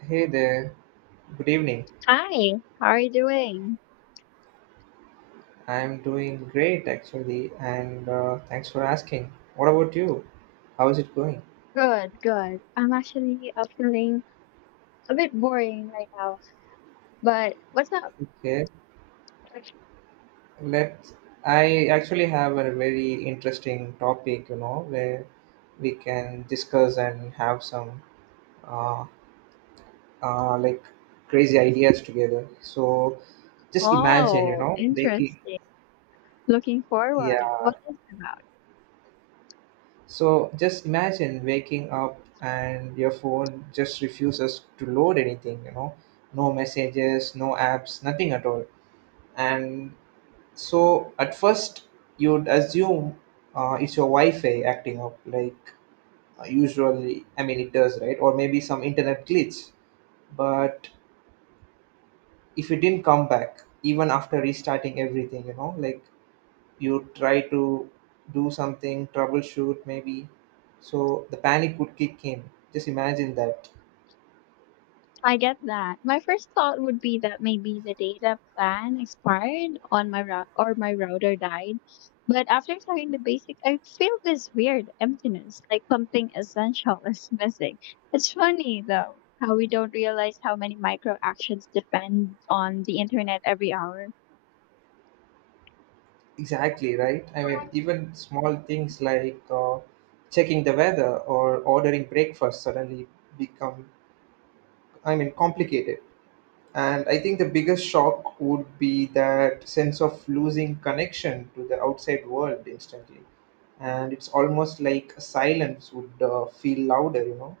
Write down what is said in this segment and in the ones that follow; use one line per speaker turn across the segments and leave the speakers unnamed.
Hey there, good evening.
Hi, how are you doing?
I'm doing great actually, and thanks for asking. What about you? How is it going?
Good, good. I'm actually feeling a bit boring right now, but what's up?
Okay, let's. I actually have a very interesting topic, you know, where we can discuss and have some uh, like crazy ideas together. So just imagine, you
Oh,
know, making
interesting. Looking
yeah.
forward. What is it about?
So just imagine waking up and your phone just refuses to load anything, you know, no messages, no apps, nothing at all. And so at first you'd assume it's your Wi-Fi acting up, like usually, I mean, it does, right? Or maybe some internet glitch. But if it didn't come back, even after restarting everything, you know, like you try to do something, troubleshoot maybe. So the panic would kick in. Just imagine that.
I get that. My first thought would be that maybe the data plan expired on my route or my router died. But after trying the basics, I feel this weird emptiness, like something essential is missing. It's funny though how we don't realize how many micro actions depend on the internet every hour.
Exactly, right? I mean, even small things like checking the weather or ordering breakfast suddenly become, I mean, complicated. And I think the biggest shock would be that sense of losing connection to the outside world instantly. And it's almost like silence would feel louder, you know?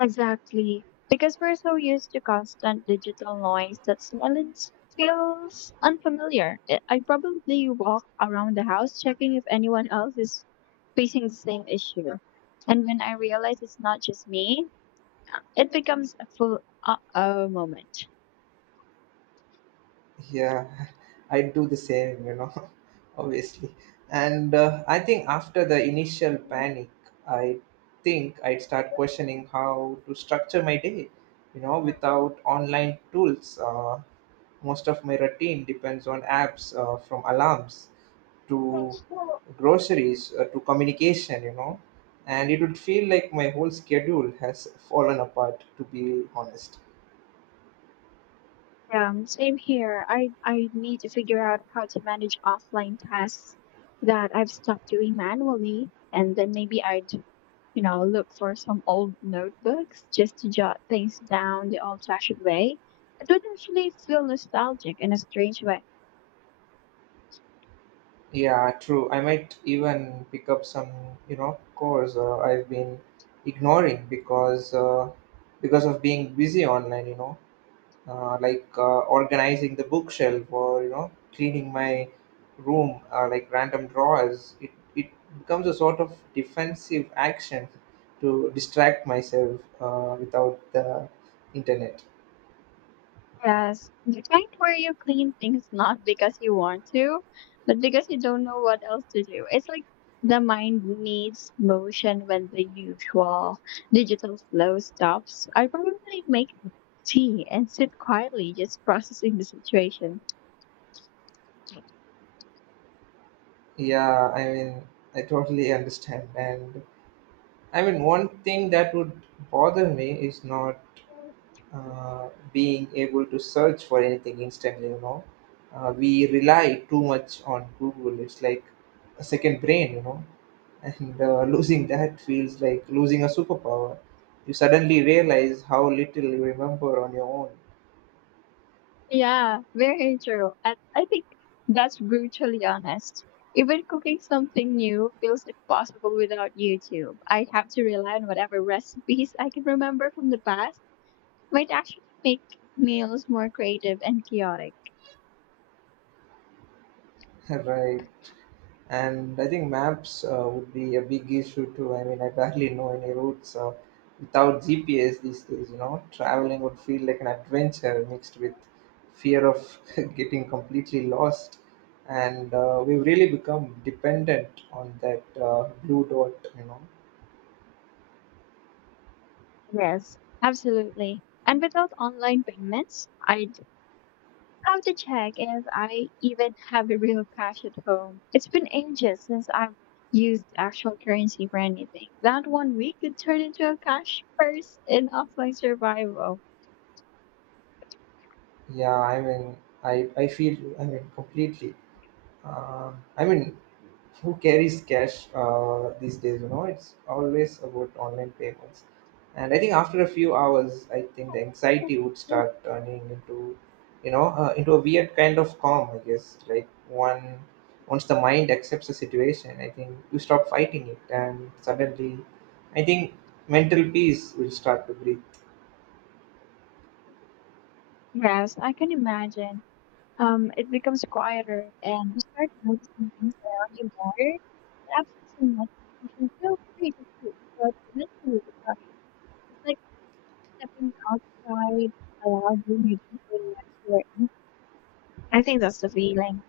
Exactly. Because we're so used to constant digital noise that silence feels unfamiliar. I probably walk around the house checking if anyone else is facing the same issue. And when I realize it's not just me, it becomes a full uh-oh moment.
Yeah. I do the same, you know. Obviously. And I think after the initial panic, I think I'd start questioning how to structure my day, you know, without online tools. Most of my routine depends on apps, from alarms to groceries, to communication, you know. And it would feel like my whole schedule has fallen apart, to be honest.
Yeah, same here. I need to figure out how to manage offline tasks that I've stopped doing manually, and then maybe I'd look for some old notebooks just to jot things down the old fashioned way. It would actually feel nostalgic in a strange way.
Yeah, true. I might even pick up some, you know, course I've been ignoring because because of being busy online. You know, organizing the bookshelf, or you know, cleaning my room, like random drawers. It becomes a sort of defensive action to distract myself without the internet.
Yes, the kind where you clean things not because you want to, but because you don't know what else to do. It's like the mind needs motion when the usual digital flow stops. I probably make tea and sit quietly just processing the situation.
Yeah, I mean, I totally understand and. I mean, one thing that would bother me is not being able to search for anything instantly, you know. We rely too much on Google. It's like a second brain, you know. And losing that feels like losing a superpower. You suddenly realize how little you remember on your own.
Yeah, very true. And I think that's brutally honest. Even cooking something new feels impossible without YouTube. I have to rely on whatever recipes I can remember from the past might actually make meals more creative and chaotic.
Right. And I think maps would be a big issue too. I mean, I barely know any routes without GPS these days. You know, traveling would feel like an adventure mixed with fear of getting completely lost, and we've really become dependent on that blue dot, you know.
Yes, absolutely. And without online payments, I have to check if I even have a real cash at home. It's been ages since I've used actual currency for anything. That one week could turn into a cash purse in offline survival.
Yeah. I mean, I feel, I mean, completely. Uh, I mean, who carries cash these days, you know? It's always about online payments. And I think after a few hours, I think the anxiety would start turning into, you know, into a weird kind of calm, I guess. Like one once the mind accepts the situation, I think you stop fighting it, and suddenly, I think mental peace will start to breathe.
Yes, I can imagine. It becomes quieter and you start noticing things around you more. The absence of notification feels great at first, but eventually it's not- it's like stepping outside a loud room you didn't realize you were in. I think that's the feeling.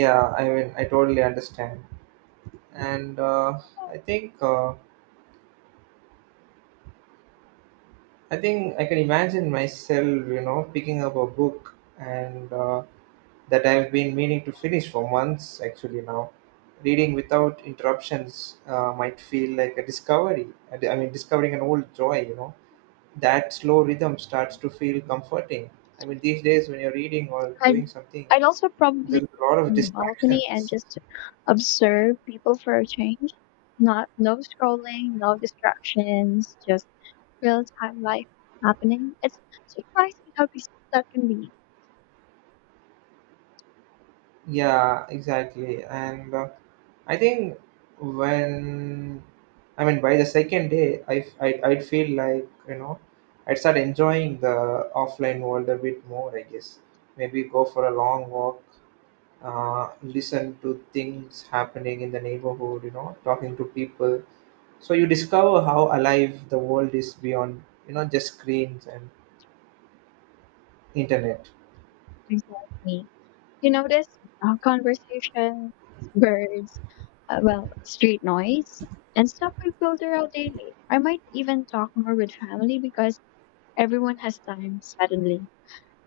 Yeah, I mean, I totally understand. And i think uh, I think I can imagine myself, you know, picking up a book, and that I've been meaning to finish for months actually now. Reading without interruptions might feel like a discovery. I mean, discovering an old joy, you know. That slow rhythm starts to feel comforting. I mean, these days when you're reading or
I'd,
doing something,
I'd also probably
there's a
sit
lot of
on the balcony and
distractions.
just observe people for a change. Not no scrolling, no distractions, just real time life happening. It's surprising how peaceful that can be.
Yeah, exactly. And I think when, I mean, by the second day, I'd feel like, you know, I'd start enjoying the offline world a bit more. I guess maybe go for a long walk, listen to things happening in the neighborhood. You know, talking to people. So you discover how alive the world is beyond, you know, just screens and internet.
Exactly. You notice conversations, birds, well, street noise, and stuff we filter out daily. I might even talk more with family because everyone has time suddenly.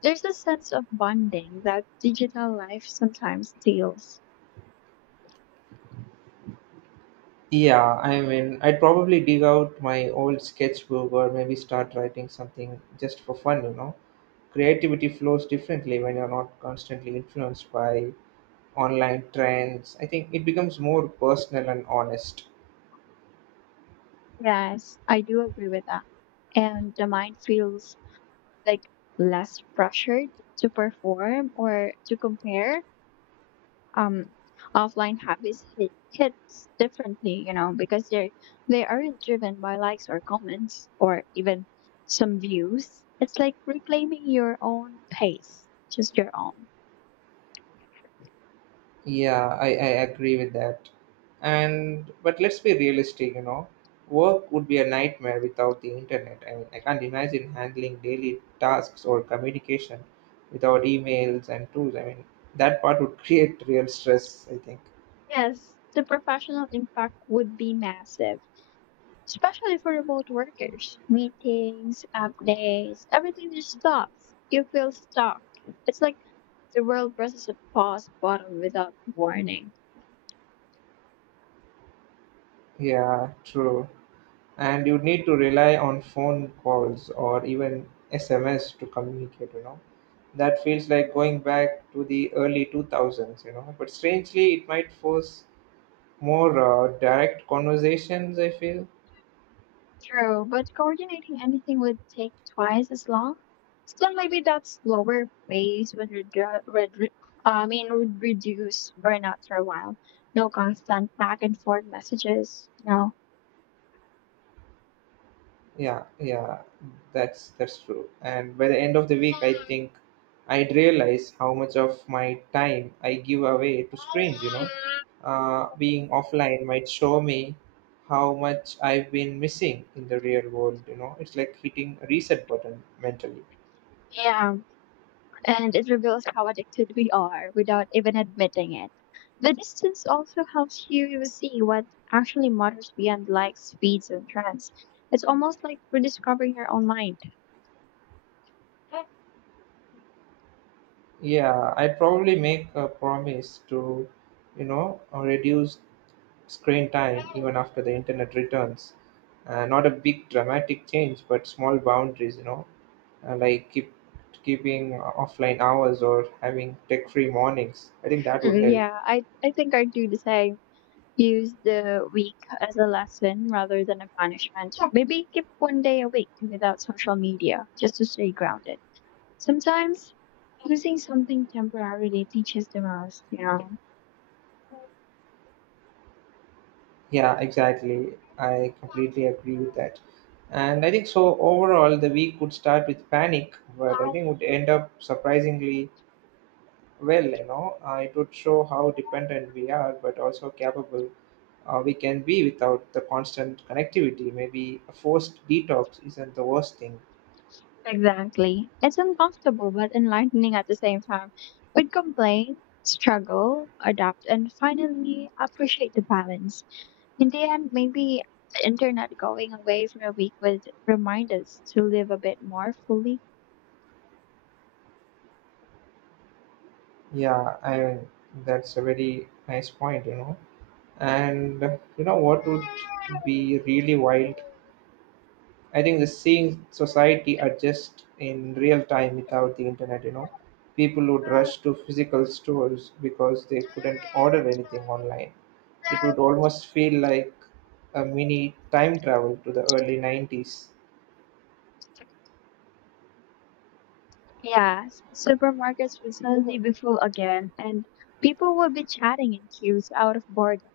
There's a sense of bonding that digital life sometimes steals.
Yeah, I mean, I'd probably dig out my old sketchbook, or maybe start writing something just for fun, you know. Creativity flows differently when you're not constantly influenced by online trends. I think it becomes more personal and honest.
Yes, I do agree with that. And the mind feels like less pressured to perform or to compare. Um, Offline habits hits differently, because they are not driven by likes or comments or even some views. It's like reclaiming your own pace, just your own.
Yeah, I agree with that. And but let's be realistic, you know, work would be a nightmare without the internet. I mean, I can't imagine handling daily tasks or communication without emails and tools. I mean, that part would create real stress, I think.
Yes, the professional impact would be massive especially for remote workers. Meetings, updates, everything just stops. You feel stuck. It's like the world presses a pause button without warning.
Yeah, true. And you need to rely on phone calls or even SMS to communicate, you know. That feels like going back to the early 2000s, you know. But strangely, it might force more direct conversations, I feel.
True, but coordinating anything would take twice as long. Still, maybe that slower pace would, I mean, would reduce burnout for a while. No constant back and forth messages. No.
Yeah, that's true. And by the end of the week, I think I'd realize how much of my time I give away to screens. You know, being offline might show me how much I've been missing in the real world. You know, it's like hitting a reset button mentally.
Yeah, and it reveals how addicted we are without even admitting it. The distance also helps you see what actually matters beyond likes, feeds, and trends. It's almost like rediscovering your own mind.
Yeah, I'd probably make a promise to, you know, reduce screen time even after the internet returns. Not a big dramatic change, but small boundaries, you know, like keeping offline hours or having tech-free mornings. I think that would
Mm,
help.
yeah, I think I do the same. Use the week as a lesson rather than a punishment. Maybe keep one day a week without social media just to stay grounded. Sometimes losing something temporarily teaches the most.
Yeah, exactly. I completely agree with that. And I think so overall the week would start with panic, but I think would end up surprisingly well, you know. It would show how dependent we are, but also capable we can be without the constant connectivity. Maybe a forced detox isn't the worst thing.
Exactly. It's uncomfortable but enlightening at the same time. We'd complain, struggle, adapt, and finally appreciate the balance. In the end, maybe the internet going away for a week would remind us to live a bit more fully.
Yeah, I mean, that's a very nice point, you know. And you know what would be really wild? I think the seeing society adjust in real time without the internet, you know. People would rush to physical stores because they couldn't order anything online. It would almost feel like a mini time travel to the early 90s.
Yeah, supermarkets would suddenly be full again, and people would be chatting in queues out of boredom.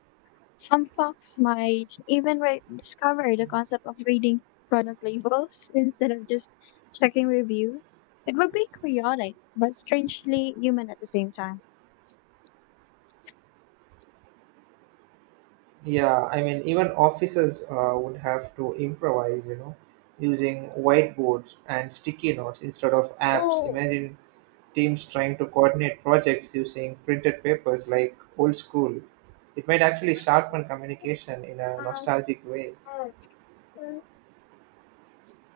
Some folks might even discover the concept of reading product labels instead of just checking reviews. It would be chaotic, but strangely human at the same time.
Yeah, I mean, even officers would have to improvise, you know, using whiteboards and sticky notes instead of apps.
Oh,
Imagine teams trying to coordinate projects using printed papers like old school. It might actually sharpen communication in a
um,
nostalgic way.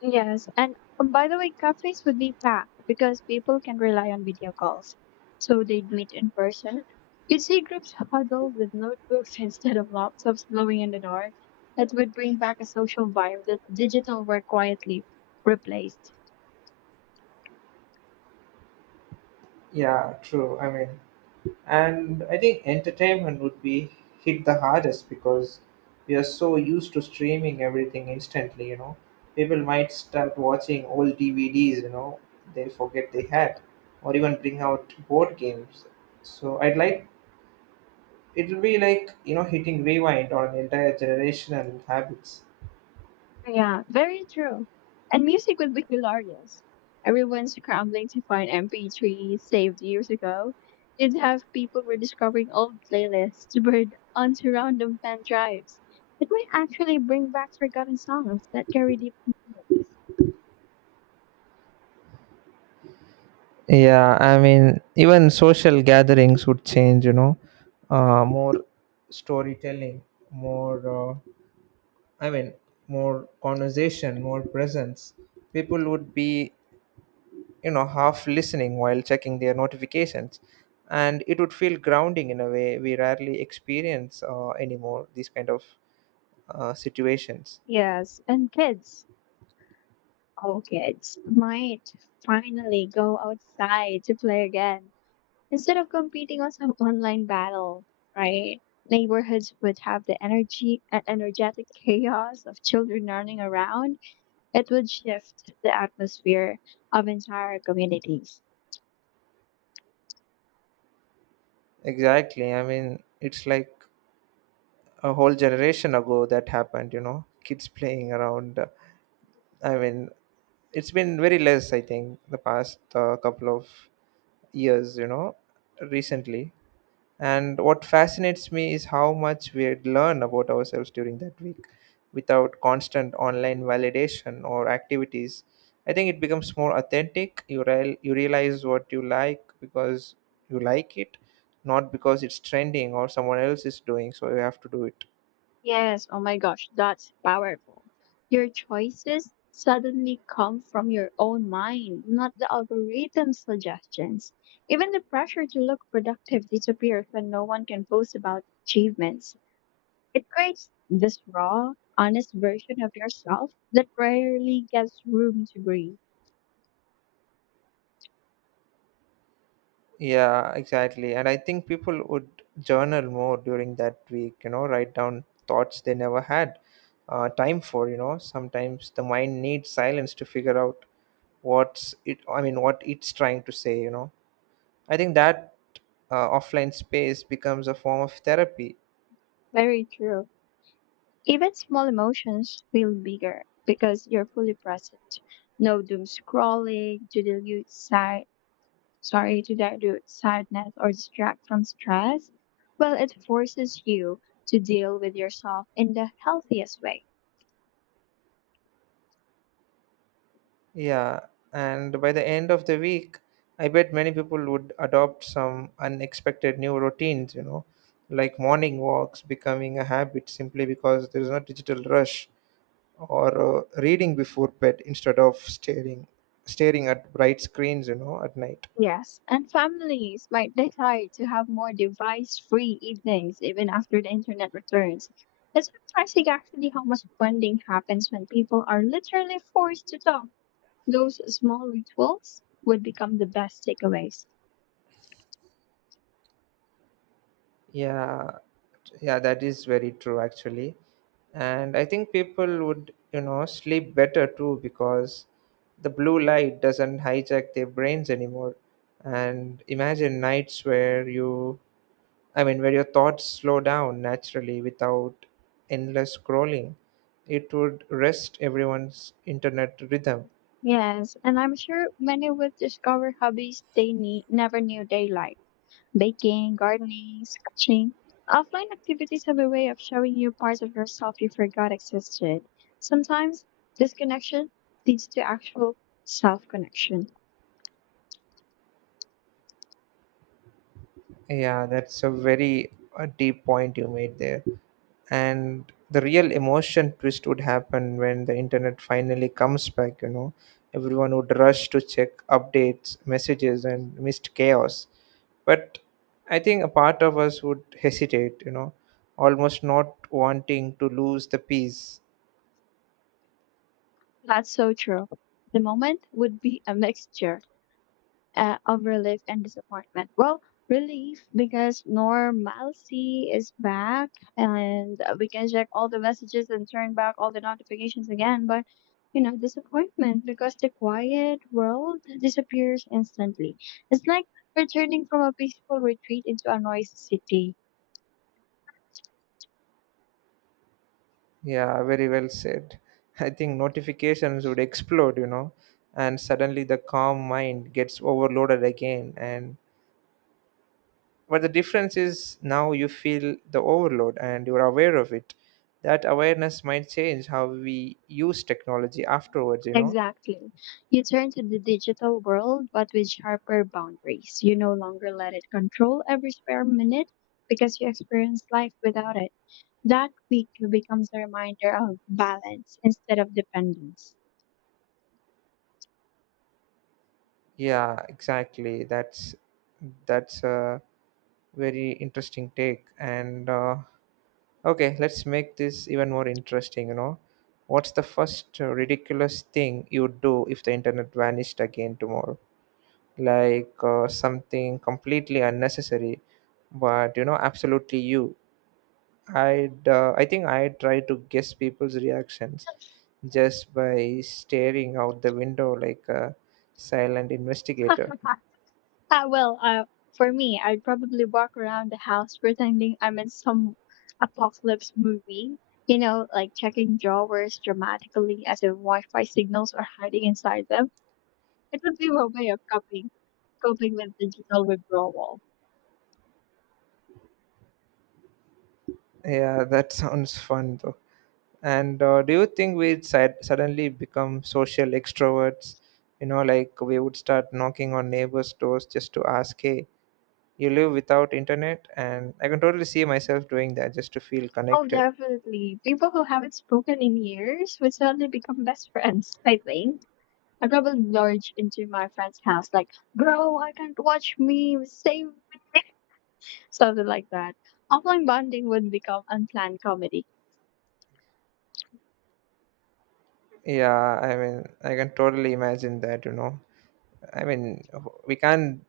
yes, and by the way, cafes would be packed because people can rely on video calls. So they'd meet in person. You'd see groups huddled with notebooks instead of laptops glowing in the dark. That would bring back a social vibe that digital work quietly replaced.
Yeah, true. I mean, and I think entertainment would be hit the hardest because we are so used to streaming everything instantly, you know. People might start watching old DVDs, you know, they forget they had, or even bring out board games. So I'd like, it'll be like, you know, hitting rewind on entire generational habits.
Yeah, very true. And music would be hilarious. Everyone's scrambling to find MP3s saved years ago. You'd have people rediscovering old playlists burned onto random pen drives. It might actually bring back forgotten songs that carry deep meaning.
Yeah, I mean, even social gatherings would change, you know, more storytelling, more, uh, I mean, more conversation, more presence. People would be, you know, half listening while checking their notifications. And it would feel grounding in a way we rarely experience anymore, these kind of situations.
Yes, and kids, all kids, might finally go outside to play again. Instead of competing on some online battle, right? Neighborhoods would have the energy and energetic chaos of children running around. It would shift the atmosphere of entire communities.
Exactly. I mean, it's like a whole generation ago that happened, you know, kids playing around. I mean, it's been very less, I think, the past couple of years, you know, recently. And what fascinates me is how much we learn about ourselves during that week without constant online validation or activities. I think it becomes more authentic. You realize what you like because you like it, not because it's trending or someone else is doing, so you have to do it.
Yes, oh my gosh, that's powerful. Your choices suddenly come from your own mind, not the algorithm's suggestions. Even the pressure to look productive disappears when no one can boast about achievements. It creates this raw, honest version of yourself that rarely gets room to breathe.
Yeah, exactly. And I think people would journal more during that week, you know, write down thoughts they never had time for, you know. Sometimes the mind needs silence to figure out I mean, what it's trying to say, you know. I think that offline space becomes a form of therapy.
Very true. Even small emotions feel bigger because you're fully present. No doom scrolling to dilute side, sorry, to dilute sadness or distract from stress. Well, it forces you to deal with yourself in the healthiest way.
Yeah. And by the end of the week, I bet many people would adopt some unexpected new routines, you know, like morning walks becoming a habit simply because there's no digital rush, or reading before bed instead of staring at bright screens, you know, at night.
Yes, and families might decide to have more device-free evenings even after the internet returns. It's surprising actually how much bonding happens when people are literally forced to talk. Those small rituals would become the best takeaways.
Yeah yeah that is very true actually. And I think people would, you know, sleep better too, because the blue light doesn't hijack their brains anymore. And imagine nights where you I mean where your thoughts slow down naturally without endless scrolling. It would rest everyone's internet rhythm.
Yes, and I'm sure many would discover hobbies they never knew they liked. Baking, gardening, sketching. Offline activities have a way of showing you parts of yourself you forgot existed. Sometimes this connection leads to actual self connection.
Yeah, that's a very a deep point you made there. And the real emotion twist would happen when the internet finally comes back, you know. Everyone would rush to check updates, messages, and missed chaos. But I think a part of us would hesitate, you know, almost not wanting to lose the peace.
That's so true. The moment would be a mixture of relief and disappointment. Well, relief because normalcy is back and we can check all the messages and turn back all the notifications again. But, disappointment because the quiet world disappears instantly. It's like returning from a peaceful retreat into a noisy city.
Yeah, very well said. I think notifications would explode, you know, and suddenly the calm mind gets overloaded again. And but the difference is, now you feel the overload and you're aware of it. That awareness might change how we use technology afterwards, you know?
Exactly. You turn to the digital world, but with sharper boundaries. You no longer let it control every spare minute because you experience life without it. That week becomes a reminder of balance instead of dependence.
Yeah, exactly. That's a very interesting take. And okay, let's make this even more interesting, you know? What's the first ridiculous thing you'd do if the internet vanished again tomorrow? Like something completely unnecessary, but you know, absolutely you. I think I try to guess people's reactions just by staring out the window like a silent investigator.
Ah, well, for me, I'd probably walk around the house pretending I'm in some apocalypse movie. You know, like checking drawers dramatically as if Wi-Fi signals are hiding inside them. It would be my way of coping with digital withdrawal.
Yeah, that sounds fun though. And Do you think suddenly become social extroverts? You know, like we would start knocking on neighbors' doors just to ask, "Hey, you live without internet?" And I can totally see myself doing that just to feel
Oh,
connected.
definitely. People who haven't spoken in years would suddenly become best friends, I think. I probably lurch into my friend's house like, bro, I can't watch memes, save me," something like that. Offline bonding would become unplanned comedy.
Yeah, I can totally imagine that. I mean, we can't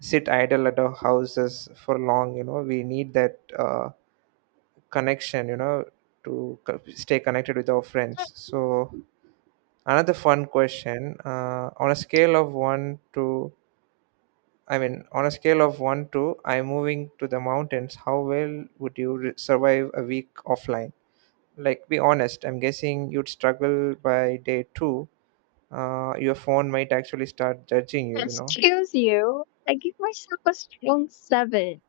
sit idle at our houses for long. We need that connection, to stay connected with our friends. So another fun question, on a scale of 1 to on a scale of 1 to I'm moving to the mountains, how well would you survive a week offline? Like, be honest, I'm guessing you'd struggle by day 2. Your phone might actually start judging you, you know.
Excuse you, I give myself a strong seven.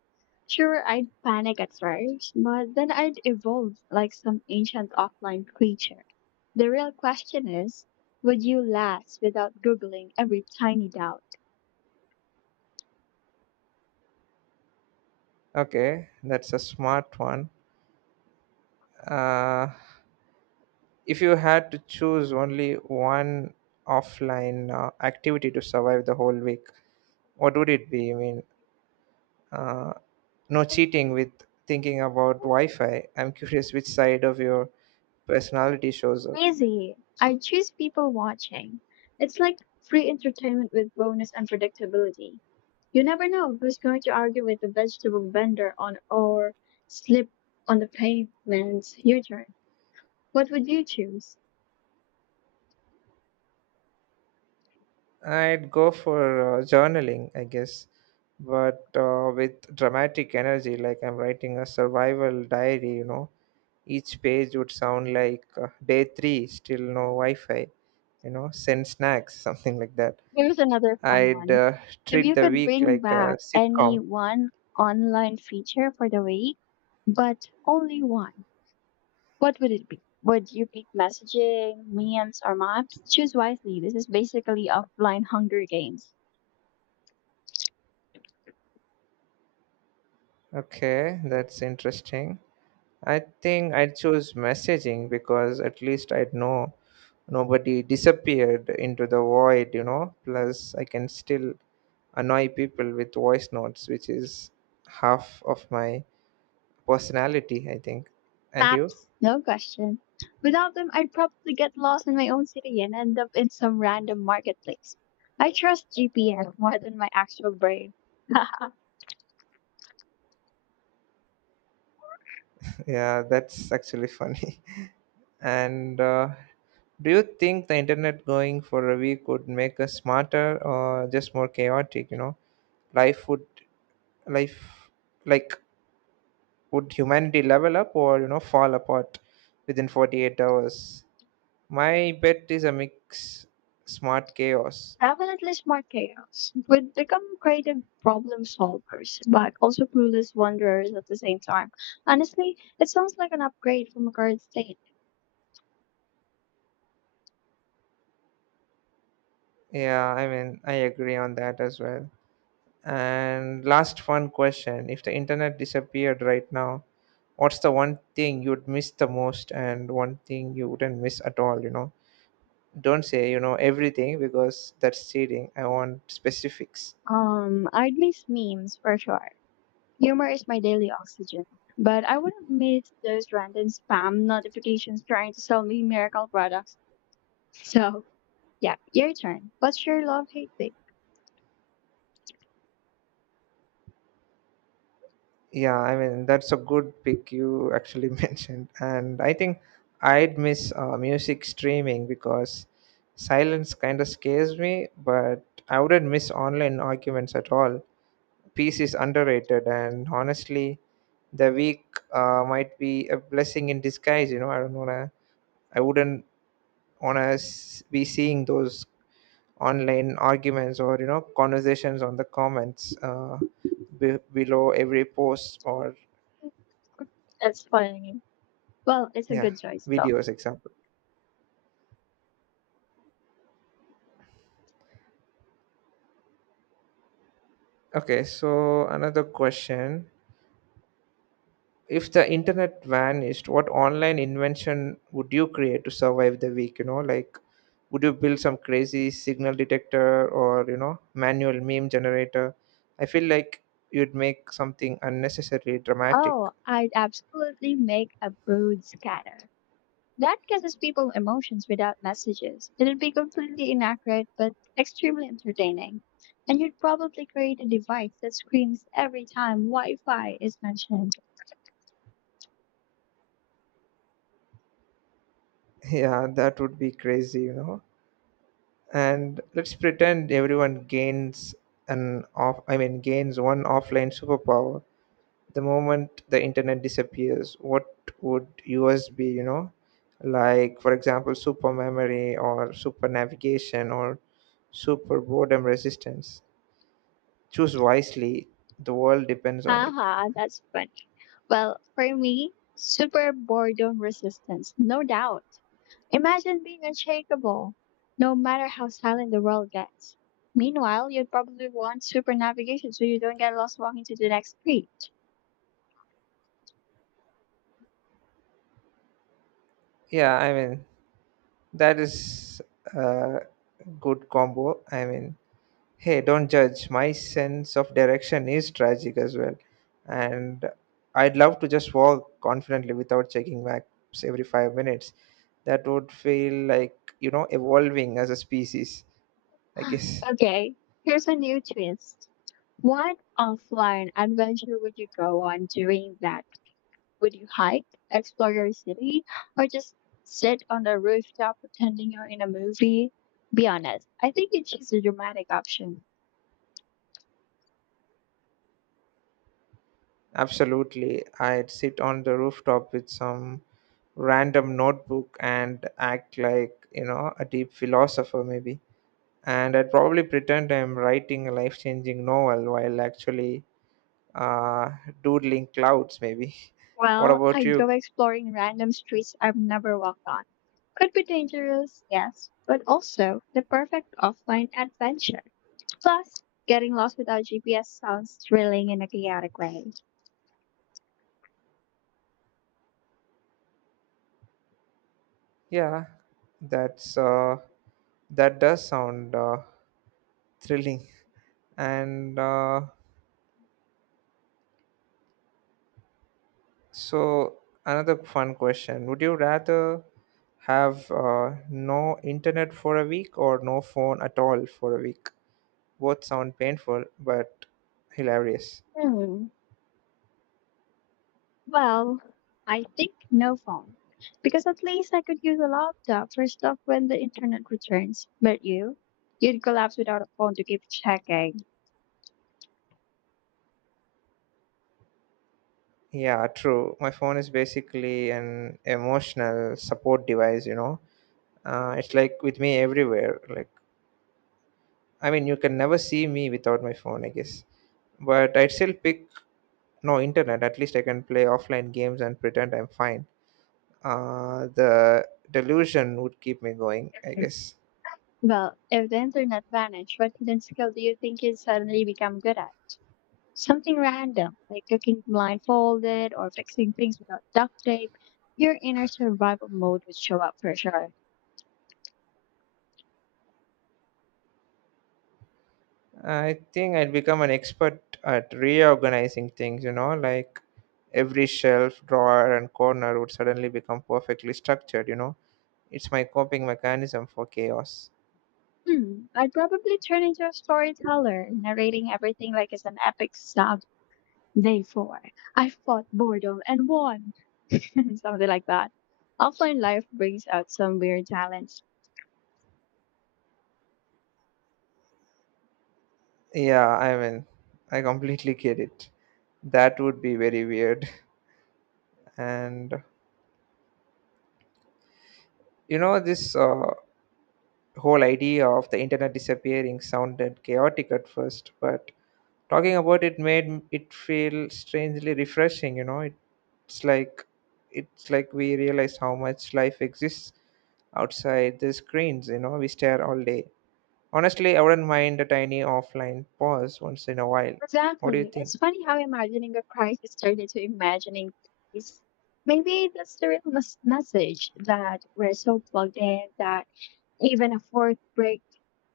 Sure, I'd panic at first, but then I'd evolve like some ancient offline creature. The real question is, would you last without googling every tiny doubt?
Okay, that's a smart one. uh If you had to choose only one offline activity to survive the whole week, what would it be? Uh, no cheating with thinking about Wi Fi. I'm curious which side of your personality shows up.
Easy. I choose people watching. It's like free entertainment with bonus unpredictability. You never know who's going to argue with the vegetable vendor on or slip on the pavement. Your turn. What would you choose?
I'd go for journaling, I guess, but with dramatic energy, like I'm writing a survival diary, you know. Each page would sound like day three, still no Wi Fi, you know, send snacks, something like that.
Here's another fun
I'd
one.
uh,
If
treat
you
the
could
week
bring
like a
back any
sitcom.
one online feature for the week, but only one, what would it be? Would you pick messaging, memes, or maps? Choose wisely. This is basically offline Hunger Games.
Okay, that's interesting. I think I'd choose messaging because at least I'd know nobody disappeared into the void, you know. Plus, I can still annoy people with voice notes, which is half of my personality, I think. And you?
Maps, no question. Without them, I'd probably get lost in my own city and end up in some random marketplace. I trust GPS more than my actual brain.
Yeah, that's actually funny. And do you think the internet going for a week would make us smarter or just more chaotic, you know? Life would life like would humanity level up or, you know, fall apart within 48 hours? My bet is a mix: smart chaos.
Definitely smart chaos. We'd become creative problem solvers, but also clueless wanderers at the same time. Honestly, it sounds like an upgrade from a current state.
Yeah, I mean, I agree on that as well. And last fun question, if the internet disappeared right now, what's the one thing you'd miss the most, and one thing you wouldn't miss at all? You know, don't say you know everything, because that's cheating. I want specifics.
I'd miss memes for sure. Humor is my daily oxygen, but I wouldn't miss those random spam notifications trying to sell me miracle products. So, yeah, your turn. What's your love hate thing?
Yeah, I mean, that's a good pick you actually mentioned, and I think I'd miss music streaming because silence kind of scares me. But I wouldn't miss online arguments at all. Peace is underrated, and honestly, the week might be a blessing in disguise. You know, I wouldn't wanna be seeing those online arguments or, you know, conversations on the comments, be- below every post, or—
That's funny. Well, it's a
Yeah,
good choice though.
videos example. Okay, so another question. If the internet vanished, what online invention would you create to survive the week? You know, like would you build some crazy signal detector or, you know, manual meme generator? I feel like you'd make something unnecessarily dramatic.
Oh, I'd absolutely make a brood scatter. That catches people emotions without messages. It'd be completely inaccurate but extremely entertaining. And you'd probably create a device that screams every time Wi Fi is mentioned.
Yeah, that would be crazy, you know. And let's pretend everyone gains an off I mean gains one offline superpower the moment the internet disappears. What would yours be, you know? Like, for example, super memory or super navigation or super boredom resistance. Choose wisely, the world depends on it.
Haha, that's funny. Well, for me, super boredom resistance, no doubt. Imagine being unshakable, no matter how silent the world gets. Meanwhile, you'd probably want super navigation so you don't get lost walking to the next street.
Yeah, I mean, that is a good combo. I mean, hey, don't judge, my sense of direction is tragic as well. And I'd love to just walk confidently without checking maps every 5 minutes. That would feel like, you know, evolving as a species, I guess.
Okay, here's a new twist. What offline adventure would you go on during that? Would you hike, explore your city, or just sit on the rooftop pretending you're in a movie? Be honest, I think you choose the dramatic option.
Absolutely, I'd sit on the rooftop with some random notebook and act like, you know, a deep philosopher maybe. And I'd probably pretend I'm writing a life-changing novel while actually uh, doodling clouds maybe. What
Well,
about
I'd
you?
go exploring random streets I've never walked on. Could be dangerous, yes, but also the perfect offline adventure. Plus, getting lost without GPS sounds thrilling in a chaotic way.
Yeah, that's uh, that does sound thrilling. And so Another fun question, would you rather have no internet for a week or no phone at all for a week? Both sound painful but hilarious.
Hmm. Well, I think no phone. Because at least I could use a laptop for stuff when the internet returns. But you? You'd collapse without a phone to keep checking.
Yeah, true, my phone is basically an emotional support device, you know. It's like with me everywhere. Like, I mean, you can never see me without my phone, I guess. But I'd still pick no internet. At least I can play offline games and pretend I'm fine. The delusion would keep me going, I guess.
Well, if the internet vanished, what hidden skill do you think you'd suddenly become good at? Something random, like cooking blindfolded or fixing things without duct tape. Your inner survival mode would show up for sure.
I think I'd become an expert at reorganizing things, you know, like every shelf, drawer, and corner would suddenly become perfectly structured, you know. It's my coping mechanism for chaos.
Hmm, I'd probably turn into a storyteller, narrating everything like it's an epic saga. Day four. I fought boredom and won. Something like that. Offline life brings out some weird talents.
Yeah, I mean, I completely get it. That would be very weird. And— You know, this whole idea of the internet disappearing sounded chaotic at first, but talking about it made it feel strangely refreshing. You know, it's like we realize how much life exists outside the screens. You know, we stare all day. Honestly, I wouldn't mind a tiny offline pause once in a while. What do you
Exactly.
think?
It's funny how imagining a crisis turned into imagining peace. Maybe that's the real message that we're so plugged in that even a fourth break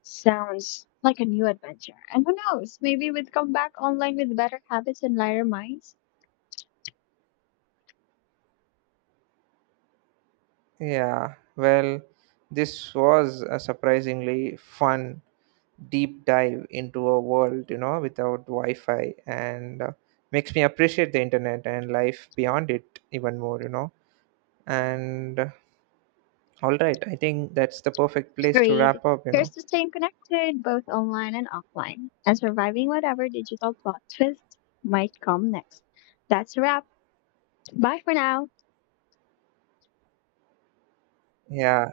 sounds like a new adventure. And who knows? Maybe we'd come back online with better habits and lighter minds.
Yeah, well, this was a surprisingly fun deep dive into a world, you know, without wi-fi, and makes me appreciate the internet and life beyond it even more, you know. And All right, I think that's the perfect place to
Agreed.
wrap up, you
Here's
know.
to staying connected, both online and offline, and surviving whatever digital plot twist might come next. That's a wrap. Bye for now.
Yeah,